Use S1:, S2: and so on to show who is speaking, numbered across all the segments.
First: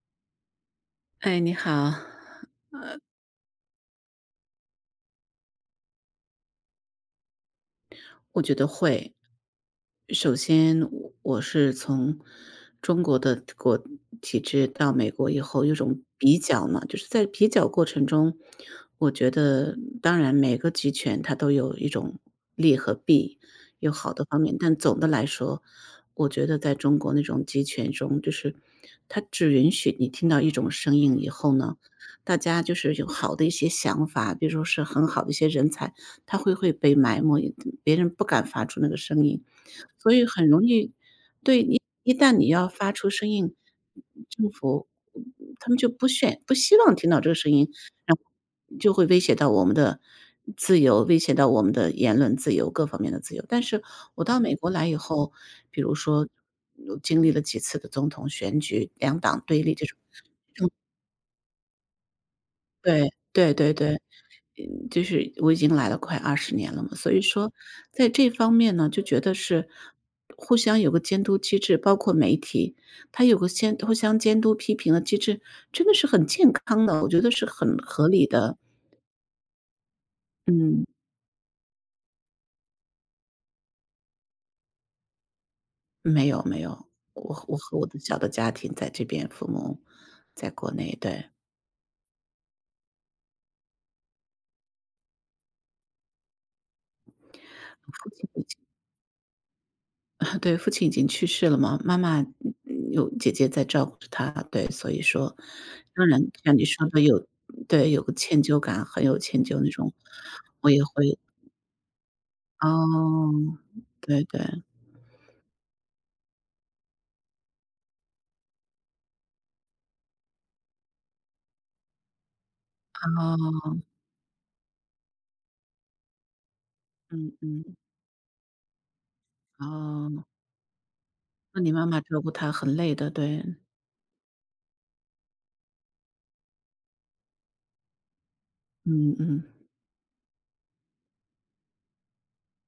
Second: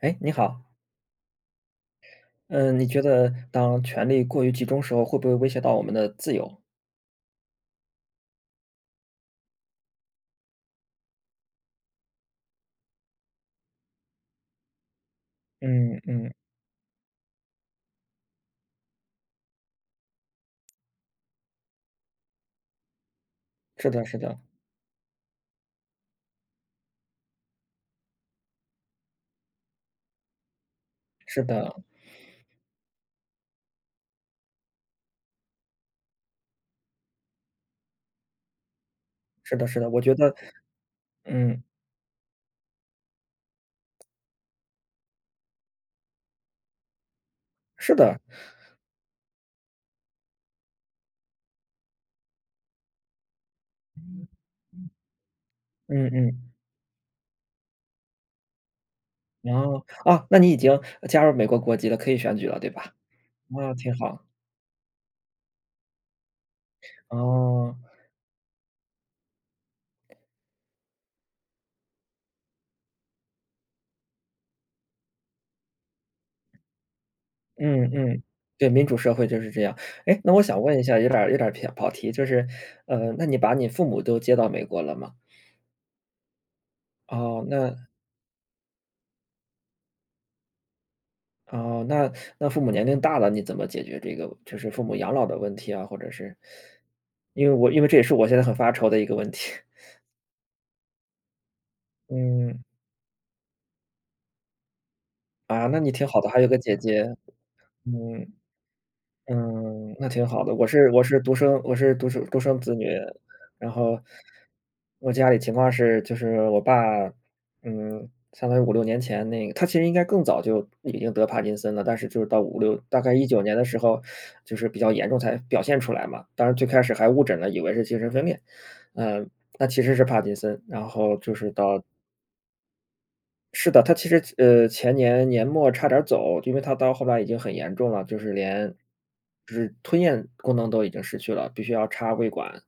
S1: 哎，你好，
S2: 哎，你好，
S1: 嗯，你觉得当权力过于集中时候，会不会威胁到我们的自由？
S2: 我觉得会。首先，我是从中国的体制到美国以后，有
S1: 嗯
S2: 种
S1: 嗯。
S2: 比较嘛，就是在比较过程中，我觉得当然每个集权它都有一种利和弊，
S1: 是
S2: 有
S1: 的，
S2: 好
S1: 是
S2: 的
S1: 的。
S2: 方面，但总的来说，我觉得在中国那种集权中，就是它只允许你听到一种声音以
S1: 是
S2: 后
S1: 的，
S2: 呢，大家就是有好的一些想法，比如说是很好的一些人才。他会被埋没，别人不敢发出那个声音，
S1: 是的，是的，我
S2: 所
S1: 觉
S2: 以
S1: 得，
S2: 很容易。对，
S1: 嗯，
S2: 一旦你要发出声音，政府他们就不希望听到这个声音，
S1: 是
S2: 然
S1: 的。
S2: 后就会威胁到我们的自由，威胁到我们的言论自由，各方面的自由。但是我到美国来以后，比如
S1: 嗯
S2: 说
S1: 嗯。
S2: 经历了几次的总统选举，两党
S1: 然
S2: 对立
S1: 后
S2: 这种。
S1: 啊，那你已经加入美国国籍了，可以选举了，对吧？
S2: 对，对对
S1: 啊，挺
S2: 对。
S1: 好。
S2: 嗯，就是我已经来了快20年了嘛，所以说
S1: 哦。
S2: 在这方面呢，就觉得是互相有个监督机制，包括媒体，他有个先互相监督批评的机制，真的是很健康的，我觉得是很
S1: 嗯
S2: 合
S1: 嗯。
S2: 理的。
S1: 对，民主社会就是这样。哎，那我想问一
S2: 嗯，
S1: 下，有点儿偏跑题，就是，那你把你父母都接到美国了吗？
S2: 没有没有，我
S1: 哦，
S2: 我
S1: 那。
S2: 和我的小的家庭在这边，父母在国内，对，
S1: 哦，那父母年龄大了，你怎么解决这个就是父母养老的问题啊？或者是因为这也
S2: 父
S1: 是我现在很
S2: 亲
S1: 发愁的一个问题。
S2: 对，父亲已经去世了嘛，妈 妈，
S1: 嗯。
S2: 有姐姐在照顾着她，对，所以说，
S1: 啊，那你挺
S2: 当
S1: 好
S2: 然
S1: 的，还有个
S2: 像你
S1: 姐
S2: 说的
S1: 姐。
S2: 对，有个
S1: 嗯。
S2: 歉疚感，很有歉疚那种，
S1: 嗯，那挺好的。我
S2: 我也
S1: 是我
S2: 会。
S1: 是独生我是独生独生子女，
S2: 哦，
S1: 然后
S2: 对对，
S1: 我家里情况是，就是我爸，嗯，相当于五六年前那个他其实应该更早就已经得帕金森了，但是就是到大概一九年的
S2: 哦，
S1: 时候，就是比较严重才表现出来嘛。当然最开始还误
S2: 嗯
S1: 诊了，以
S2: 嗯，
S1: 为是精神分裂，嗯，那其实是帕
S2: 哦，
S1: 金森。然后就是
S2: 那你
S1: 到
S2: 妈妈照顾她很累的，对，
S1: 是的，他其实前年年末差点儿走，因为他到后来已经很严重了，就是连
S2: 嗯嗯，
S1: 就是吞咽功能都已经失去了，必须要插胃管。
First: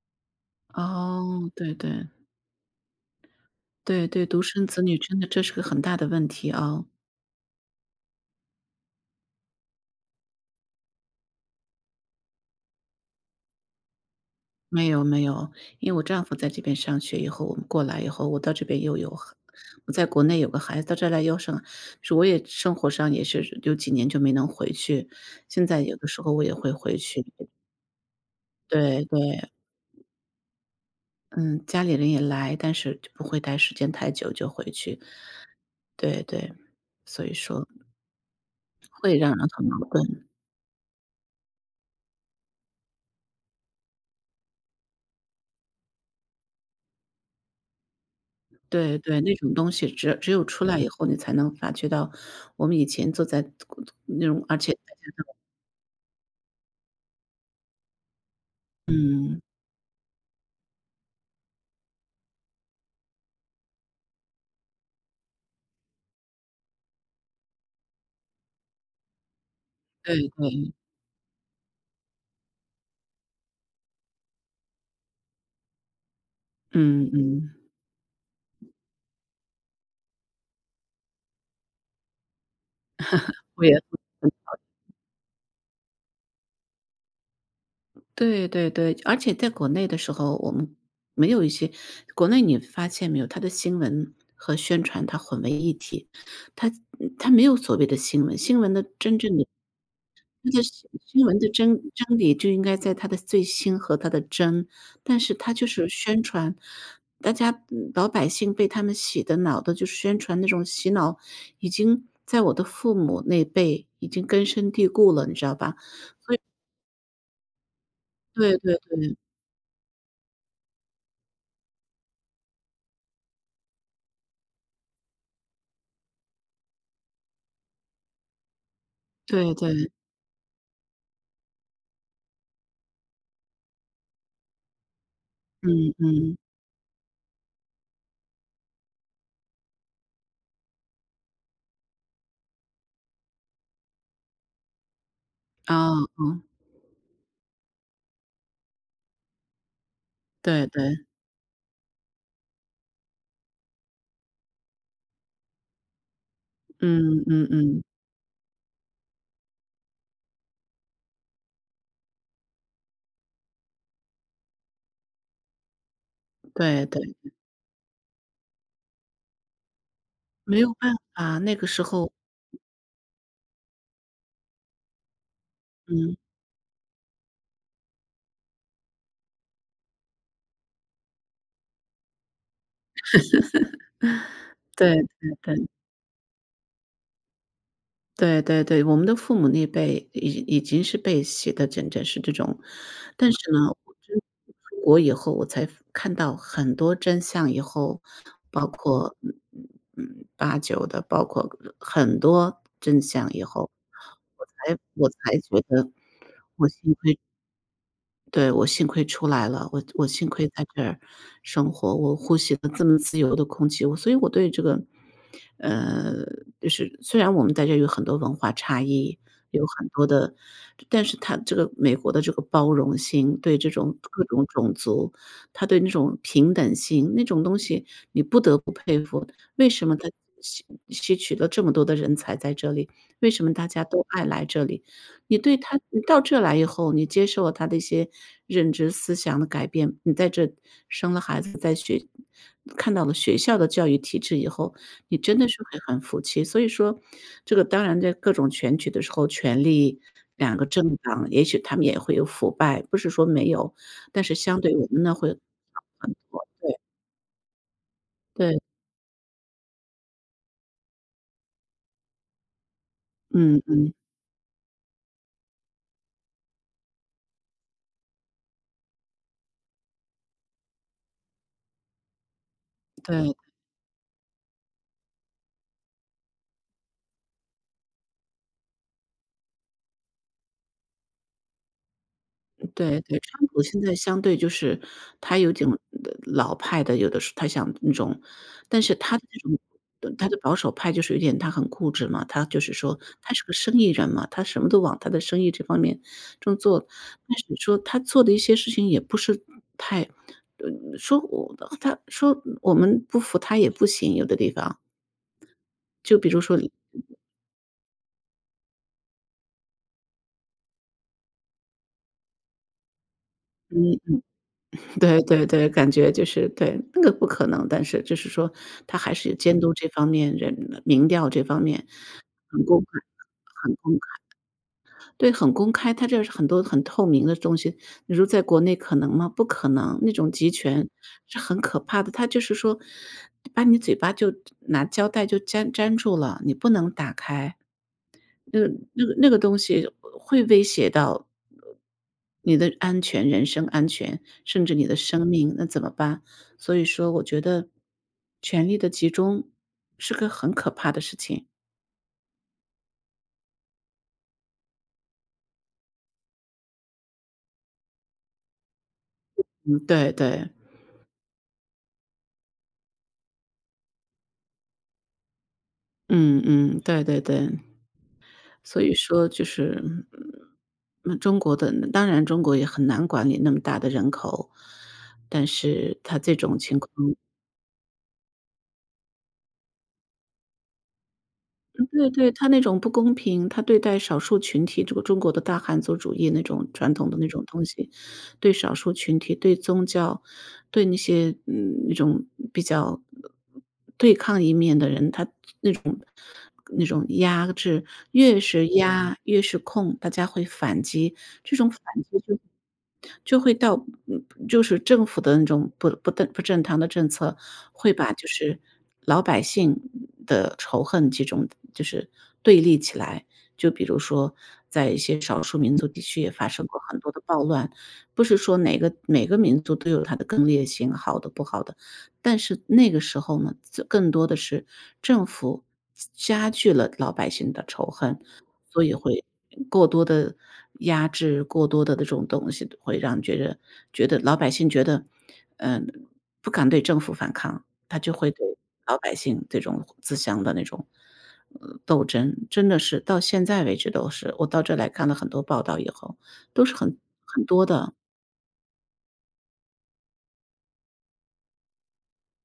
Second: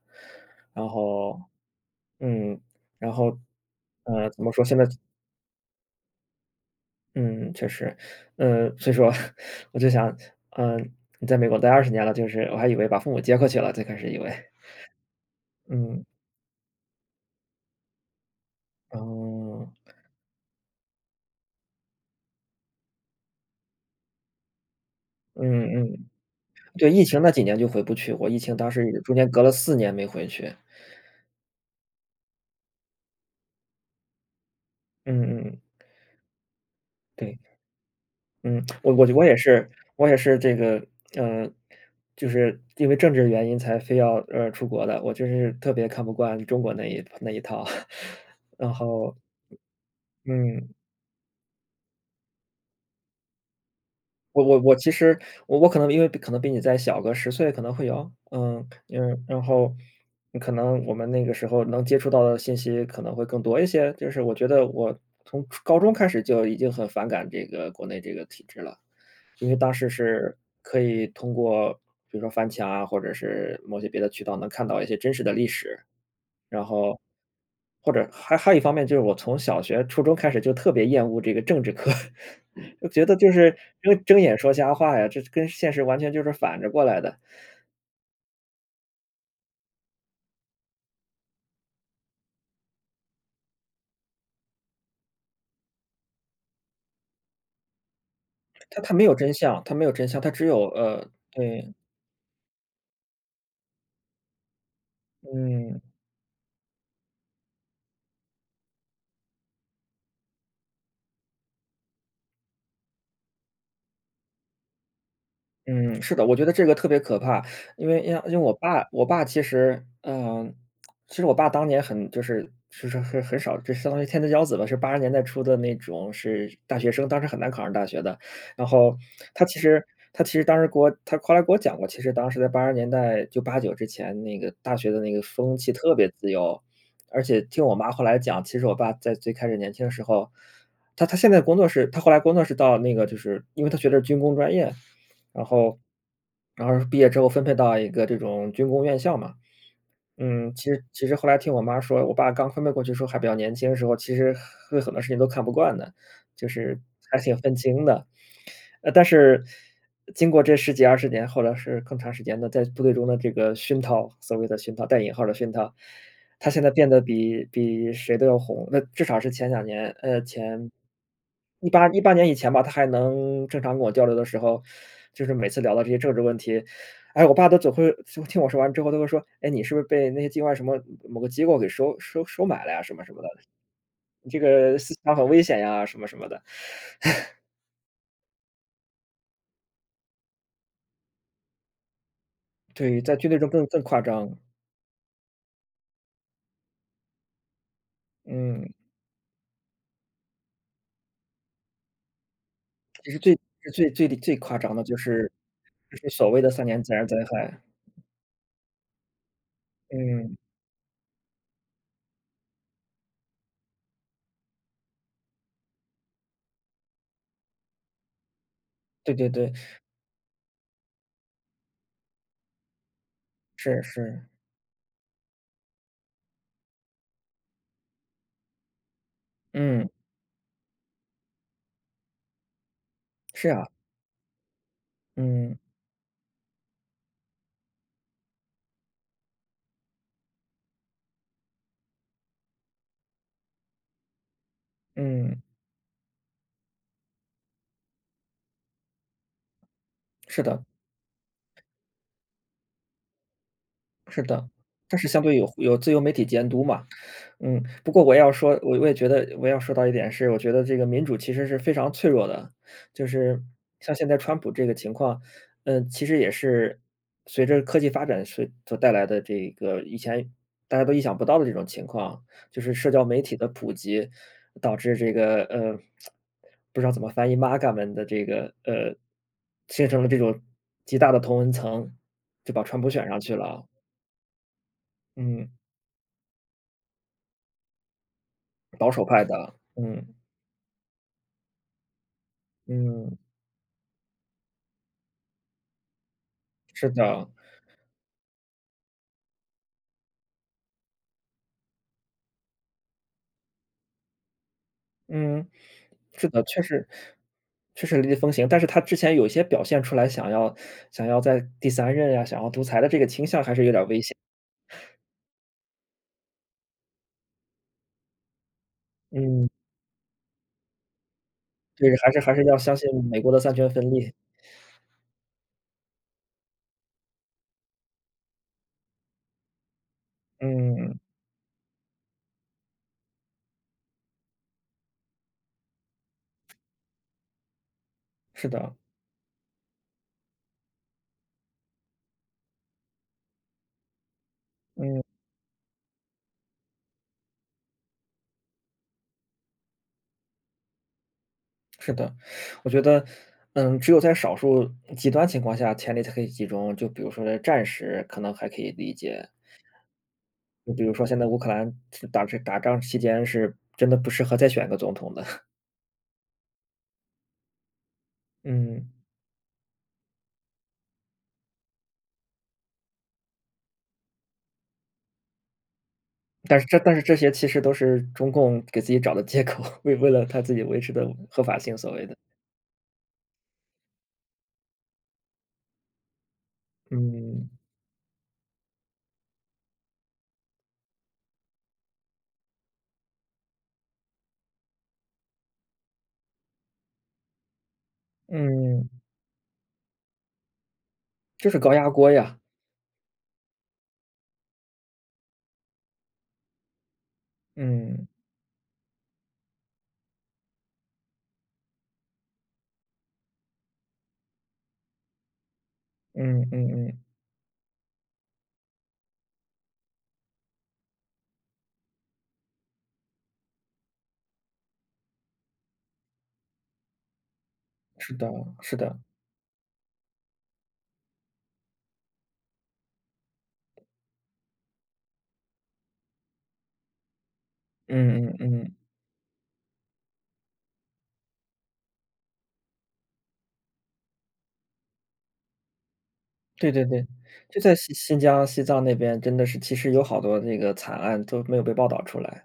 S1: 然后
S2: 哦，对对，
S1: 嗯，然后，
S2: 对对，独
S1: 怎么说，
S2: 生
S1: 现
S2: 子
S1: 在
S2: 女真的这是个很大的问题啊。
S1: 嗯，确实，所以说 我就想，嗯，你在美国待二十年了，就是我还以为把父母接过去了，最开始以为。
S2: 没有没有，因为我
S1: 嗯。
S2: 丈夫在这边上学以后，我们过来以后，我到这边又有孩
S1: 哦。
S2: 我在国内有个孩子，到这儿来是我也生活上也是有几年就没能回去，
S1: 嗯
S2: 现在有
S1: 嗯。
S2: 的时候我也会
S1: 对，
S2: 回
S1: 疫情
S2: 去。
S1: 那几年就回不去，我疫情当时也
S2: 对
S1: 中间隔
S2: 对，
S1: 了四年没回去。
S2: 嗯，家里人也来，但是就不会待时间太久就回去。
S1: 嗯嗯。
S2: 对对，所以
S1: 对。
S2: 说
S1: 嗯，我我
S2: 会
S1: 我
S2: 让
S1: 也
S2: 人很
S1: 是
S2: 矛
S1: 我也
S2: 盾。
S1: 是这个，嗯，就是因为政治原因才非要，出国的，我就是特别看不惯中国那一套。然
S2: 对
S1: 后，
S2: 对，那种东西只有出
S1: 嗯，
S2: 来以后，你才能发觉到。我们以前坐在那
S1: 我
S2: 种，而
S1: 我
S2: 且
S1: 我其
S2: 大家
S1: 实
S2: 都，
S1: 我我可能因为比可能比你再小个十岁可能会有，
S2: 嗯，
S1: 然后可能我们那个时候能接触到的信息可能会更多一些，就是我觉得我从初高中开始就已经很反感这个国内这个体制了。因为当时
S2: 对
S1: 是
S2: 对。
S1: 可以通过比如说翻墙啊，或者是某些别的渠道能看到一些真实的历史，然后
S2: 嗯嗯。
S1: 或者还有一方面就是我从小学、初中开始就特别厌恶这个政治课。就觉得就是
S2: 我也
S1: 睁眼说瞎话呀，这跟现实完全就是反着过来的。
S2: 对对对，而且在国内的时候，我们没有一些，国内你发现没有，它的新闻和宣传它混为一体，它它没有所谓的新闻，新闻
S1: 它
S2: 的
S1: 它没有
S2: 真
S1: 真
S2: 正的
S1: 相它没有真相，它只
S2: 它的
S1: 有
S2: 新新闻的
S1: 对。
S2: 真理就应该在它的最新和它的真，但是它就
S1: 嗯。
S2: 是宣传，大家嗯老百姓被他们洗的脑的就是宣传那种洗脑，已经在我的父母那辈已经根深蒂固了，你知道吧？
S1: 嗯，是的，我觉得这个特别可怕，因为我
S2: 对对
S1: 爸我
S2: 对，
S1: 爸其实，其实我爸当年很就是很少，就相当于天之骄子吧，是八十年代初的那种是大学生，当时很难考上大学的。然后他
S2: 对
S1: 其实
S2: 对，
S1: 他其实当时给我他后来给我讲过，其实当时在八十年代就八九之前，那个大学的那个风气
S2: 嗯
S1: 特别自
S2: 嗯，
S1: 由。而且听我妈后来讲，其实我爸在最开始年轻的时候，他现在工作是他后来工作是到那个就是因为他学的是军工专业。然后
S2: 啊，哦，
S1: 然后毕业之后分配到一个这种军工院校嘛。其
S2: 对
S1: 实
S2: 对，
S1: 其实后来听我妈说，我爸刚分配过去时候还比较年轻的时候，其实对很多事情都看不惯的，就是还
S2: 嗯
S1: 挺
S2: 嗯
S1: 愤
S2: 嗯，
S1: 青的。但是经过这十几二十年，或者是更长时间的在部队中的这个熏陶，所谓的熏陶带引号的熏陶，他现在
S2: 对
S1: 变得
S2: 对，
S1: 比谁都要红，那至少是前两年，
S2: 没
S1: 前
S2: 有办法，那个
S1: 一
S2: 时
S1: 八一八
S2: 候，
S1: 年以前吧，他还能正常跟我交流的时候，就是每次聊到这些政
S2: 嗯，
S1: 治问题，哎，我爸都总会就听我说完之后，都会说："哎，你是不是被那些境外什么某个机构给收买了呀，什么什么的，你这个思
S2: 对
S1: 想很
S2: 对
S1: 危险
S2: 对，
S1: 呀，什么什么的。"
S2: 对对对，我们的父母那辈已经是被洗的整整是这种，
S1: 对，在军
S2: 但
S1: 队
S2: 是
S1: 中
S2: 呢，
S1: 更
S2: 我
S1: 夸
S2: 真
S1: 张。
S2: 出国以后，我才看到很多真相以后，包
S1: 嗯。
S2: 括八九的，包括很多真
S1: 其实
S2: 相
S1: 最
S2: 以后，
S1: 最最最
S2: 我
S1: 夸张
S2: 才
S1: 的就
S2: 我
S1: 是
S2: 才觉得
S1: 所谓的三
S2: 我
S1: 年自
S2: 幸
S1: 然灾
S2: 亏。
S1: 害"。
S2: 对，我幸亏出来了，我幸
S1: 嗯。
S2: 亏在这儿生活，我呼吸了这么自由的空气，所以我对这个，呃，就是虽然我们在这有很多文化差
S1: 对
S2: 异，
S1: 对对。
S2: 有很多的，但是他这个美国的这个包容性，对这
S1: 是
S2: 种各
S1: 是。
S2: 种种族，他对那种平等性那种东西，你不得不佩服，为什
S1: 嗯。
S2: 么他吸取了这么多的人才在这里，为什
S1: 是
S2: 么
S1: 啊。
S2: 大家都爱来这里？你对
S1: 嗯
S2: 他你到这来以后，你接受了他的一些认知思想的改变，你在这生了孩子，在学看到了学校的教育体制以后，你真
S1: 嗯。
S2: 的是会很服气。所以说，这个当然在各种选举的时候，权力
S1: 是
S2: 两
S1: 的。
S2: 个政党，也许他们也会有腐败，不是说没有，
S1: 是
S2: 但是
S1: 的，
S2: 相对我
S1: 但
S2: 们
S1: 是
S2: 呢
S1: 相
S2: 会
S1: 对有
S2: 好
S1: 自由媒
S2: 很
S1: 体
S2: 多。
S1: 监督嘛。嗯，不过我要说，
S2: 对，
S1: 我也觉得我要说到一点是，我觉得这个民主其实是非常脆弱的，就是
S2: 嗯嗯，
S1: 像现在川普这个情况，其实也是随着科技发展所带来的这个以前大家都意想不到的这种情况，就是社交媒体
S2: 对。
S1: 的普及导致这个不知道怎么翻译 MAGA 们的这个形成了这种极大的同文层，就把川普
S2: 对
S1: 选
S2: 对，
S1: 上去
S2: 川普
S1: 了。
S2: 现在相对就是他
S1: 嗯。
S2: 有点老派的，有的时候他想那种，但
S1: 保
S2: 是
S1: 守
S2: 他
S1: 派
S2: 的这
S1: 的。
S2: 种
S1: 嗯。
S2: 他的保守派就是有点他很固执嘛，他就是说
S1: 嗯。
S2: 他是个生意人嘛，他什么都往他的生意这方面正做。
S1: 是的。
S2: 但是说他做的一些事情也不是太，呃说我他说我们不服他也不行，有的地方，
S1: 嗯。
S2: 就比
S1: 是
S2: 如
S1: 的，
S2: 说
S1: 确实确实雷厉风行，但是他之前有一些表现出来想要在第三任呀，想要独裁的这个倾向还是有点危
S2: 嗯。
S1: 险。
S2: 对对对，感觉就是对，那个不可能，但是就是说他还是
S1: 嗯，
S2: 监督这方面人民调这方
S1: 就
S2: 面
S1: 是还是要
S2: 很
S1: 相
S2: 公
S1: 信
S2: 开，
S1: 美国的三权
S2: 很
S1: 分
S2: 公
S1: 立。
S2: 开，对，很公开，他这是很多很透明的东西，你说在国内可能吗？不可能，那种集权
S1: 嗯。
S2: 是很可怕的，他就是说把你嘴巴就拿胶带就粘住了，你不能打开。
S1: 是
S2: 那个
S1: 的。
S2: 那个那个东西会威胁到你的安全、人身安全，甚至你的
S1: 嗯。
S2: 生命，那怎么办？所以说我觉得权力的集中是个很可怕的事情。
S1: 是的。我觉得，只有在少数极端情况下，权力才可以集中，就比如说在战时可能还可以理解。
S2: 嗯，对对，
S1: 就比如说现在乌克兰是打仗期间是真的不适合再选个总统的。
S2: 嗯嗯，对对对。所
S1: 嗯，
S2: 以说就是，那中国的当然中国也很难管理那么大的人口，但是他这种情况。
S1: 但是这些其实都是中共给自己找的借口，为了他自己维持的合法性，所谓
S2: 对
S1: 的。
S2: 对，他那种不公平，他对待少数群体，这个中国的大汉族主义那种传统的那种
S1: 嗯。
S2: 东西，对少数群体、对宗教、对那些那种比较对抗一面的人，他那种压制，越是
S1: 嗯，
S2: 压越是控，大家会反击，
S1: 就
S2: 这
S1: 是
S2: 种
S1: 高
S2: 反
S1: 压锅
S2: 击
S1: 呀。
S2: 就会到。嗯，就是政府的那种不正常的政策，会
S1: 嗯。
S2: 把就是老百姓的仇恨集中就是对立起来。就比如说在一些少数民族地区也
S1: 嗯
S2: 发生过
S1: 嗯
S2: 很
S1: 嗯。
S2: 多的暴乱，不是说哪个每个民族都有它的更烈性，好的不好的。但是那个时候呢，就更多的是政府加剧了老百姓的仇
S1: 是
S2: 恨，
S1: 的是
S2: 所以
S1: 的。
S2: 会过多的压制，过多的这种东西会让觉得老百姓觉得，嗯，不敢对政府反抗，他就
S1: 嗯
S2: 会
S1: 嗯
S2: 对
S1: 嗯。
S2: 老百姓这种自相的那种，斗争，真的是到现在为止都是。我到这来看了很多报道以后，都
S1: 对
S2: 是
S1: 对
S2: 很
S1: 对。
S2: 很
S1: 就
S2: 多
S1: 在
S2: 的。
S1: 新疆、西藏那边真的是其实有好多那个惨案都没有被报道出来。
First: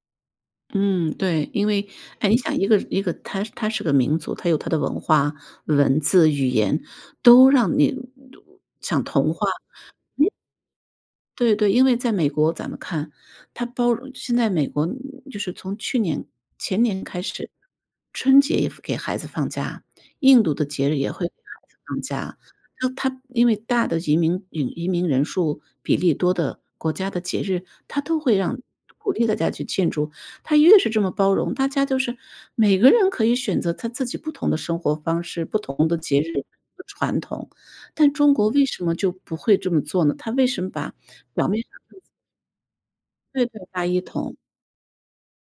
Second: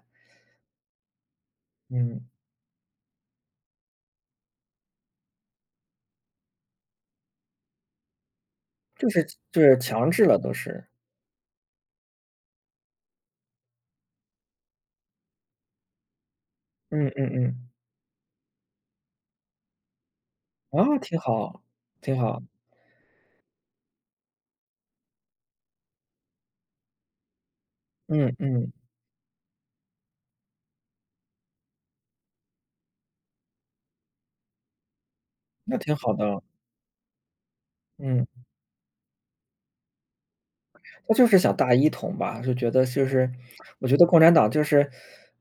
S2: 嗯，对，因为
S1: 嗯，
S2: 哎，你想一个它是个民族，它有它的文化、文字、语言，都让你想
S1: 就是
S2: 同化。
S1: 就是强制了都是。
S2: 对对，因为在美国咱们看，他包容，现在美国就是从去年前年
S1: 嗯
S2: 开
S1: 嗯
S2: 始，
S1: 嗯。
S2: 春节也给孩子放假，印度的节日
S1: 啊，
S2: 也
S1: 挺
S2: 会给
S1: 好。
S2: 孩子放
S1: 挺
S2: 假。
S1: 好。
S2: 那他因为大的移民移民人数比例多的国家的节日，他都
S1: 嗯
S2: 会让
S1: 嗯。
S2: 鼓励大家去庆祝。他越是这么包容，大家就是每个人可以选择他自己不同的生活方式、不
S1: 那
S2: 同
S1: 挺
S2: 的
S1: 好
S2: 节日
S1: 的。
S2: 和传统。但
S1: 嗯，
S2: 中国为什么就不会这么做呢？他为什么把
S1: 他就是
S2: 表
S1: 想
S2: 面上。
S1: 大一统吧，就觉得就是
S2: 对对，大
S1: 我觉
S2: 一
S1: 得共产
S2: 统。
S1: 党就是，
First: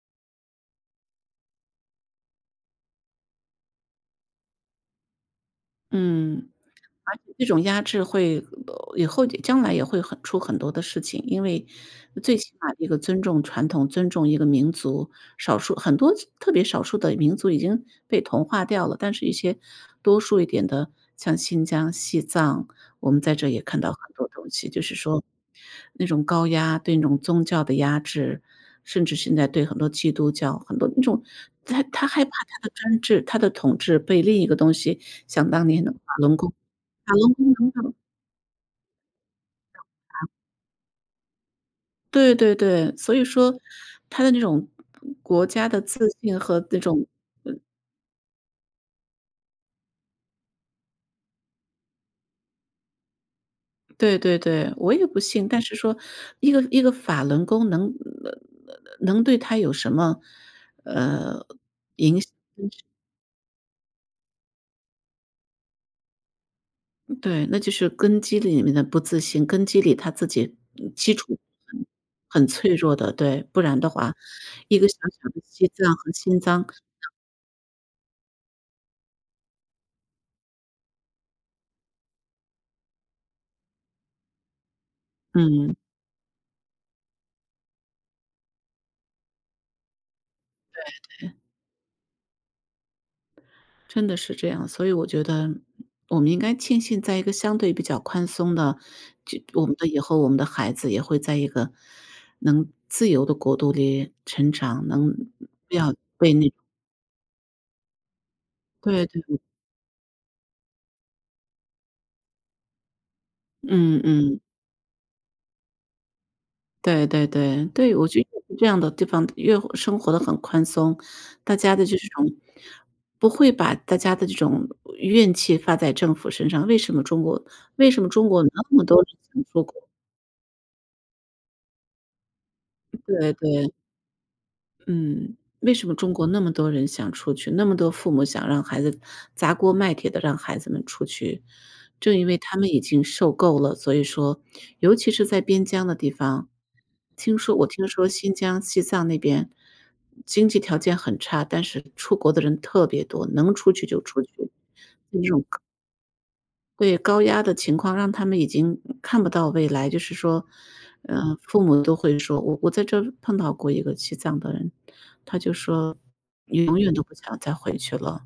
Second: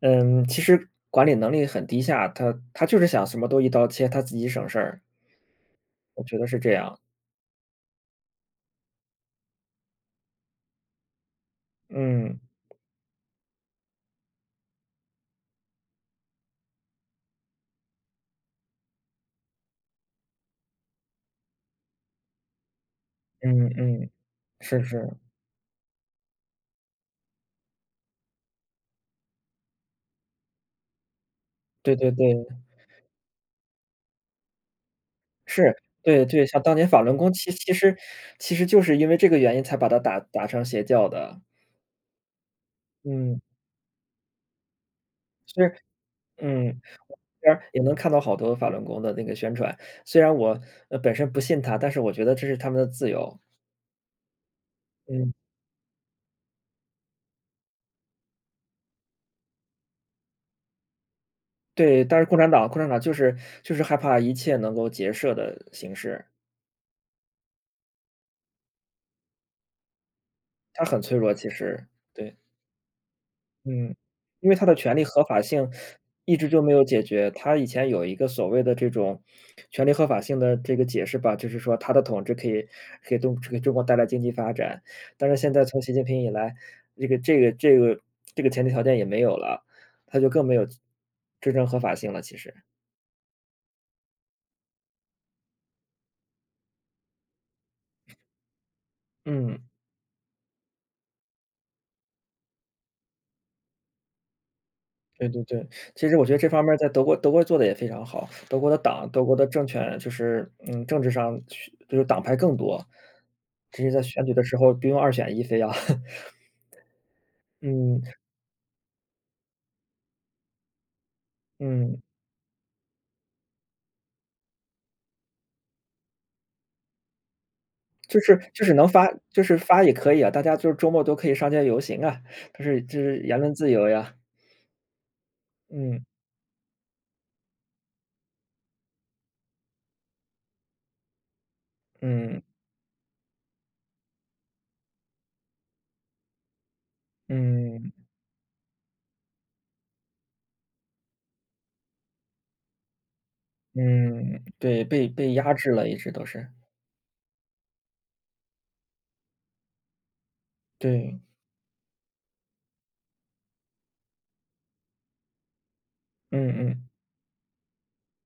S1: 其实管理能力很低下，他就是想什么都一刀切，他自己省事儿，我觉得
S2: 嗯，
S1: 是这样。
S2: 而且这种压制会，以后将来也会很出很多的事情，因为最
S1: 嗯
S2: 起码一个尊重传统、尊重一个民族，少数很多特别少数的民族已经被同化掉了，但是一些多数一点的，像新疆、西藏，我们在这也
S1: 嗯
S2: 看到很
S1: 嗯。
S2: 多东西，
S1: 是
S2: 就是
S1: 是。
S2: 说那种高压对那种宗教的压制，甚至现在对很多基督教，很多那种，他
S1: 对
S2: 他
S1: 对
S2: 害怕
S1: 对。
S2: 他的专制、他的统治被另一个东西，想当
S1: 是。
S2: 年的法
S1: 对
S2: 轮
S1: 对，
S2: 功。
S1: 像当年法
S2: 法
S1: 轮功，
S2: 轮功农场，
S1: 其实就是因为这个原因才把他打成邪教的。
S2: 对对对，所以
S1: 嗯。
S2: 说他的那种国家
S1: 是。
S2: 的自信和那
S1: 嗯。
S2: 种。
S1: 边儿也能看到好多法轮功的那个宣传，虽然我，本身不信他，但是我觉得这是他们的自由。
S2: 对对对，我也不
S1: 嗯。
S2: 信，但是说一个一个法轮功能对他有什么。呃，
S1: 对，但是共产党就是害怕一切能够结社的形式，
S2: 对，那就是根基里面的不自信，根基里他自己
S1: 他很
S2: 基
S1: 脆弱
S2: 础
S1: 其
S2: 很
S1: 实。对。
S2: 很脆弱的，对，不然的
S1: 嗯，
S2: 话，
S1: 因为它的
S2: 一个
S1: 权
S2: 小
S1: 利合
S2: 小
S1: 法
S2: 的西
S1: 性
S2: 藏和
S1: 一
S2: 心
S1: 直就
S2: 脏
S1: 没有解决。它以前有一个所谓的这种权利合法性的这个解释吧，就是说它的统治可以给中国带来经济发展。但是现在
S2: 嗯。
S1: 从习近平以来，这个这个这个这个前提条件也没有了，它就更没有真正合法性了，其实。
S2: 真的是这样，所以我觉得我们应该庆幸在一个相对比较宽松的，就
S1: 嗯。
S2: 我们的以后我们的孩子也会在一个能自由的国度里成长，能
S1: 对对对，
S2: 不要。
S1: 其实我觉得这方面儿在德国做的也非常好。
S2: 对对，
S1: 德国的政权就是，政治上就是党派更多，直是在
S2: 嗯
S1: 选举
S2: 嗯，
S1: 的时候不用二选一非要
S2: 对对对对，
S1: 嗯。
S2: 我觉得这样的地方越活生活的很宽松，大家的这
S1: 嗯，
S2: 种不会把大家的这种怨气发在政府身上，为什么中国为什么
S1: 就
S2: 中
S1: 是
S2: 国那
S1: 就是
S2: 么
S1: 能
S2: 多
S1: 发
S2: 人
S1: 就
S2: 想
S1: 是
S2: 出国？
S1: 发也可以啊，大家就是周末都可以上街游行啊，就是
S2: 对
S1: 言论自
S2: 对。
S1: 由呀。
S2: 嗯，为什么
S1: 嗯，
S2: 中国那么多人想出去，那么多父母想让孩子砸锅卖铁的让孩子们出去，正因为
S1: 嗯，
S2: 他们已经受够了，所以说尤其是在边疆的地方，听说我听
S1: 嗯，
S2: 说新疆、西藏那边经济条件很差，但是出国的人特别多，能出去就出去，
S1: 嗯。对，被
S2: 就这
S1: 被
S2: 种。
S1: 压制了一直都是。
S2: 对，高压的情况让他们已经看不到未来，就是说，
S1: 对。
S2: 呃，父母都会说，我在这儿碰到过一个西藏的人，他就说
S1: 嗯
S2: 永远
S1: 嗯。
S2: 都不想再回去了，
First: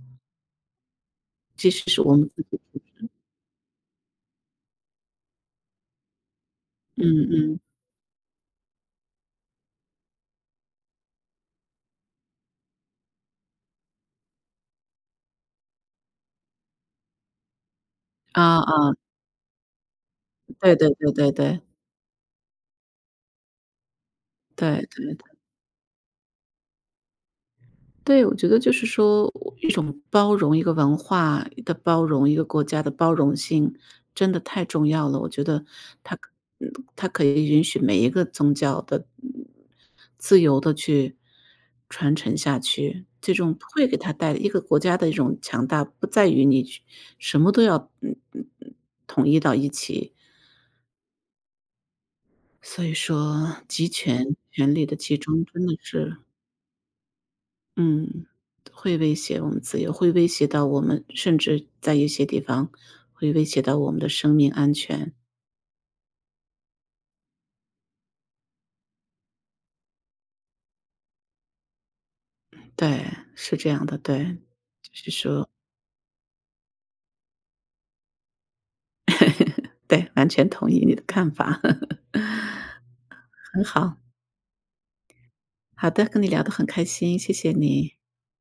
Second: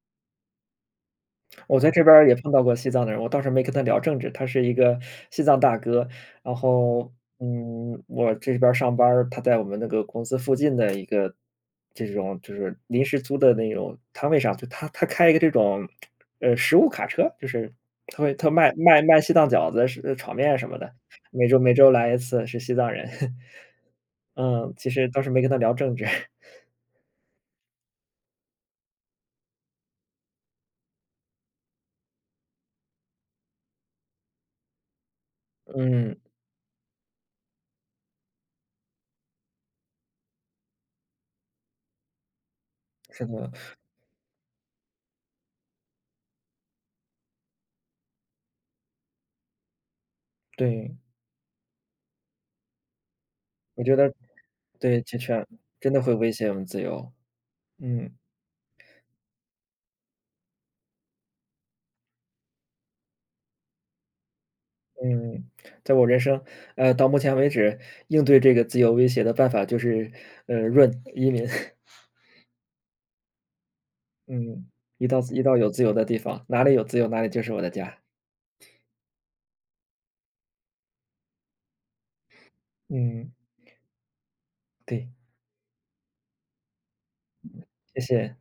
S2: 即
S1: 我
S2: 使
S1: 在
S2: 是
S1: 这
S2: 我
S1: 边儿
S2: 们
S1: 也
S2: 自
S1: 碰到过
S2: 己。
S1: 西藏的人，我倒是没跟他聊政治，他是一个西藏大哥。然
S2: 嗯
S1: 后，
S2: 嗯，
S1: 我这边儿上班儿，他在我们那个公司附近的一个这种就是临时租的那种摊位上，就他开一个这种食物卡车，就是他
S2: 啊啊，
S1: 卖西藏饺子、是炒面什
S2: 对
S1: 么
S2: 对
S1: 的，
S2: 对对
S1: 每周
S2: 对，
S1: 每周来一次，是西藏人。嗯，
S2: 对
S1: 其实
S2: 对。
S1: 倒是没跟他聊政治。
S2: 对，我觉得就是说一种包容，一个文化的包容，一个国家的包容性真的太重要了。我觉得
S1: 嗯。
S2: 它可嗯，它可以允许每一个宗教的自由的去传承下去，
S1: 是
S2: 这
S1: 的。
S2: 种会给它带来一个国家的一种强大，不在于你去什么都要统一到一起。
S1: 对，
S2: 所以说
S1: 我
S2: 集
S1: 觉得
S2: 权、权力的
S1: 对，
S2: 集中真的
S1: 真的会
S2: 是
S1: 威胁我们自由。嗯
S2: 嗯，会威胁我们自由，会威胁到我们，甚至在一些地方会威胁到我们的生命安全。
S1: 嗯，在我人生，到目前为止，应对这个自由威胁的办法就是，润移民。
S2: 对，是这样的，对，
S1: 嗯，
S2: 就是
S1: 移
S2: 说，
S1: 到有自由的地方，哪里有自由，哪里就是我的家。
S2: 对，完全同意你的看法，
S1: 嗯。
S2: 很好。
S1: 对，
S2: 好的，跟你聊得很开心，谢谢你。
S1: 谢谢。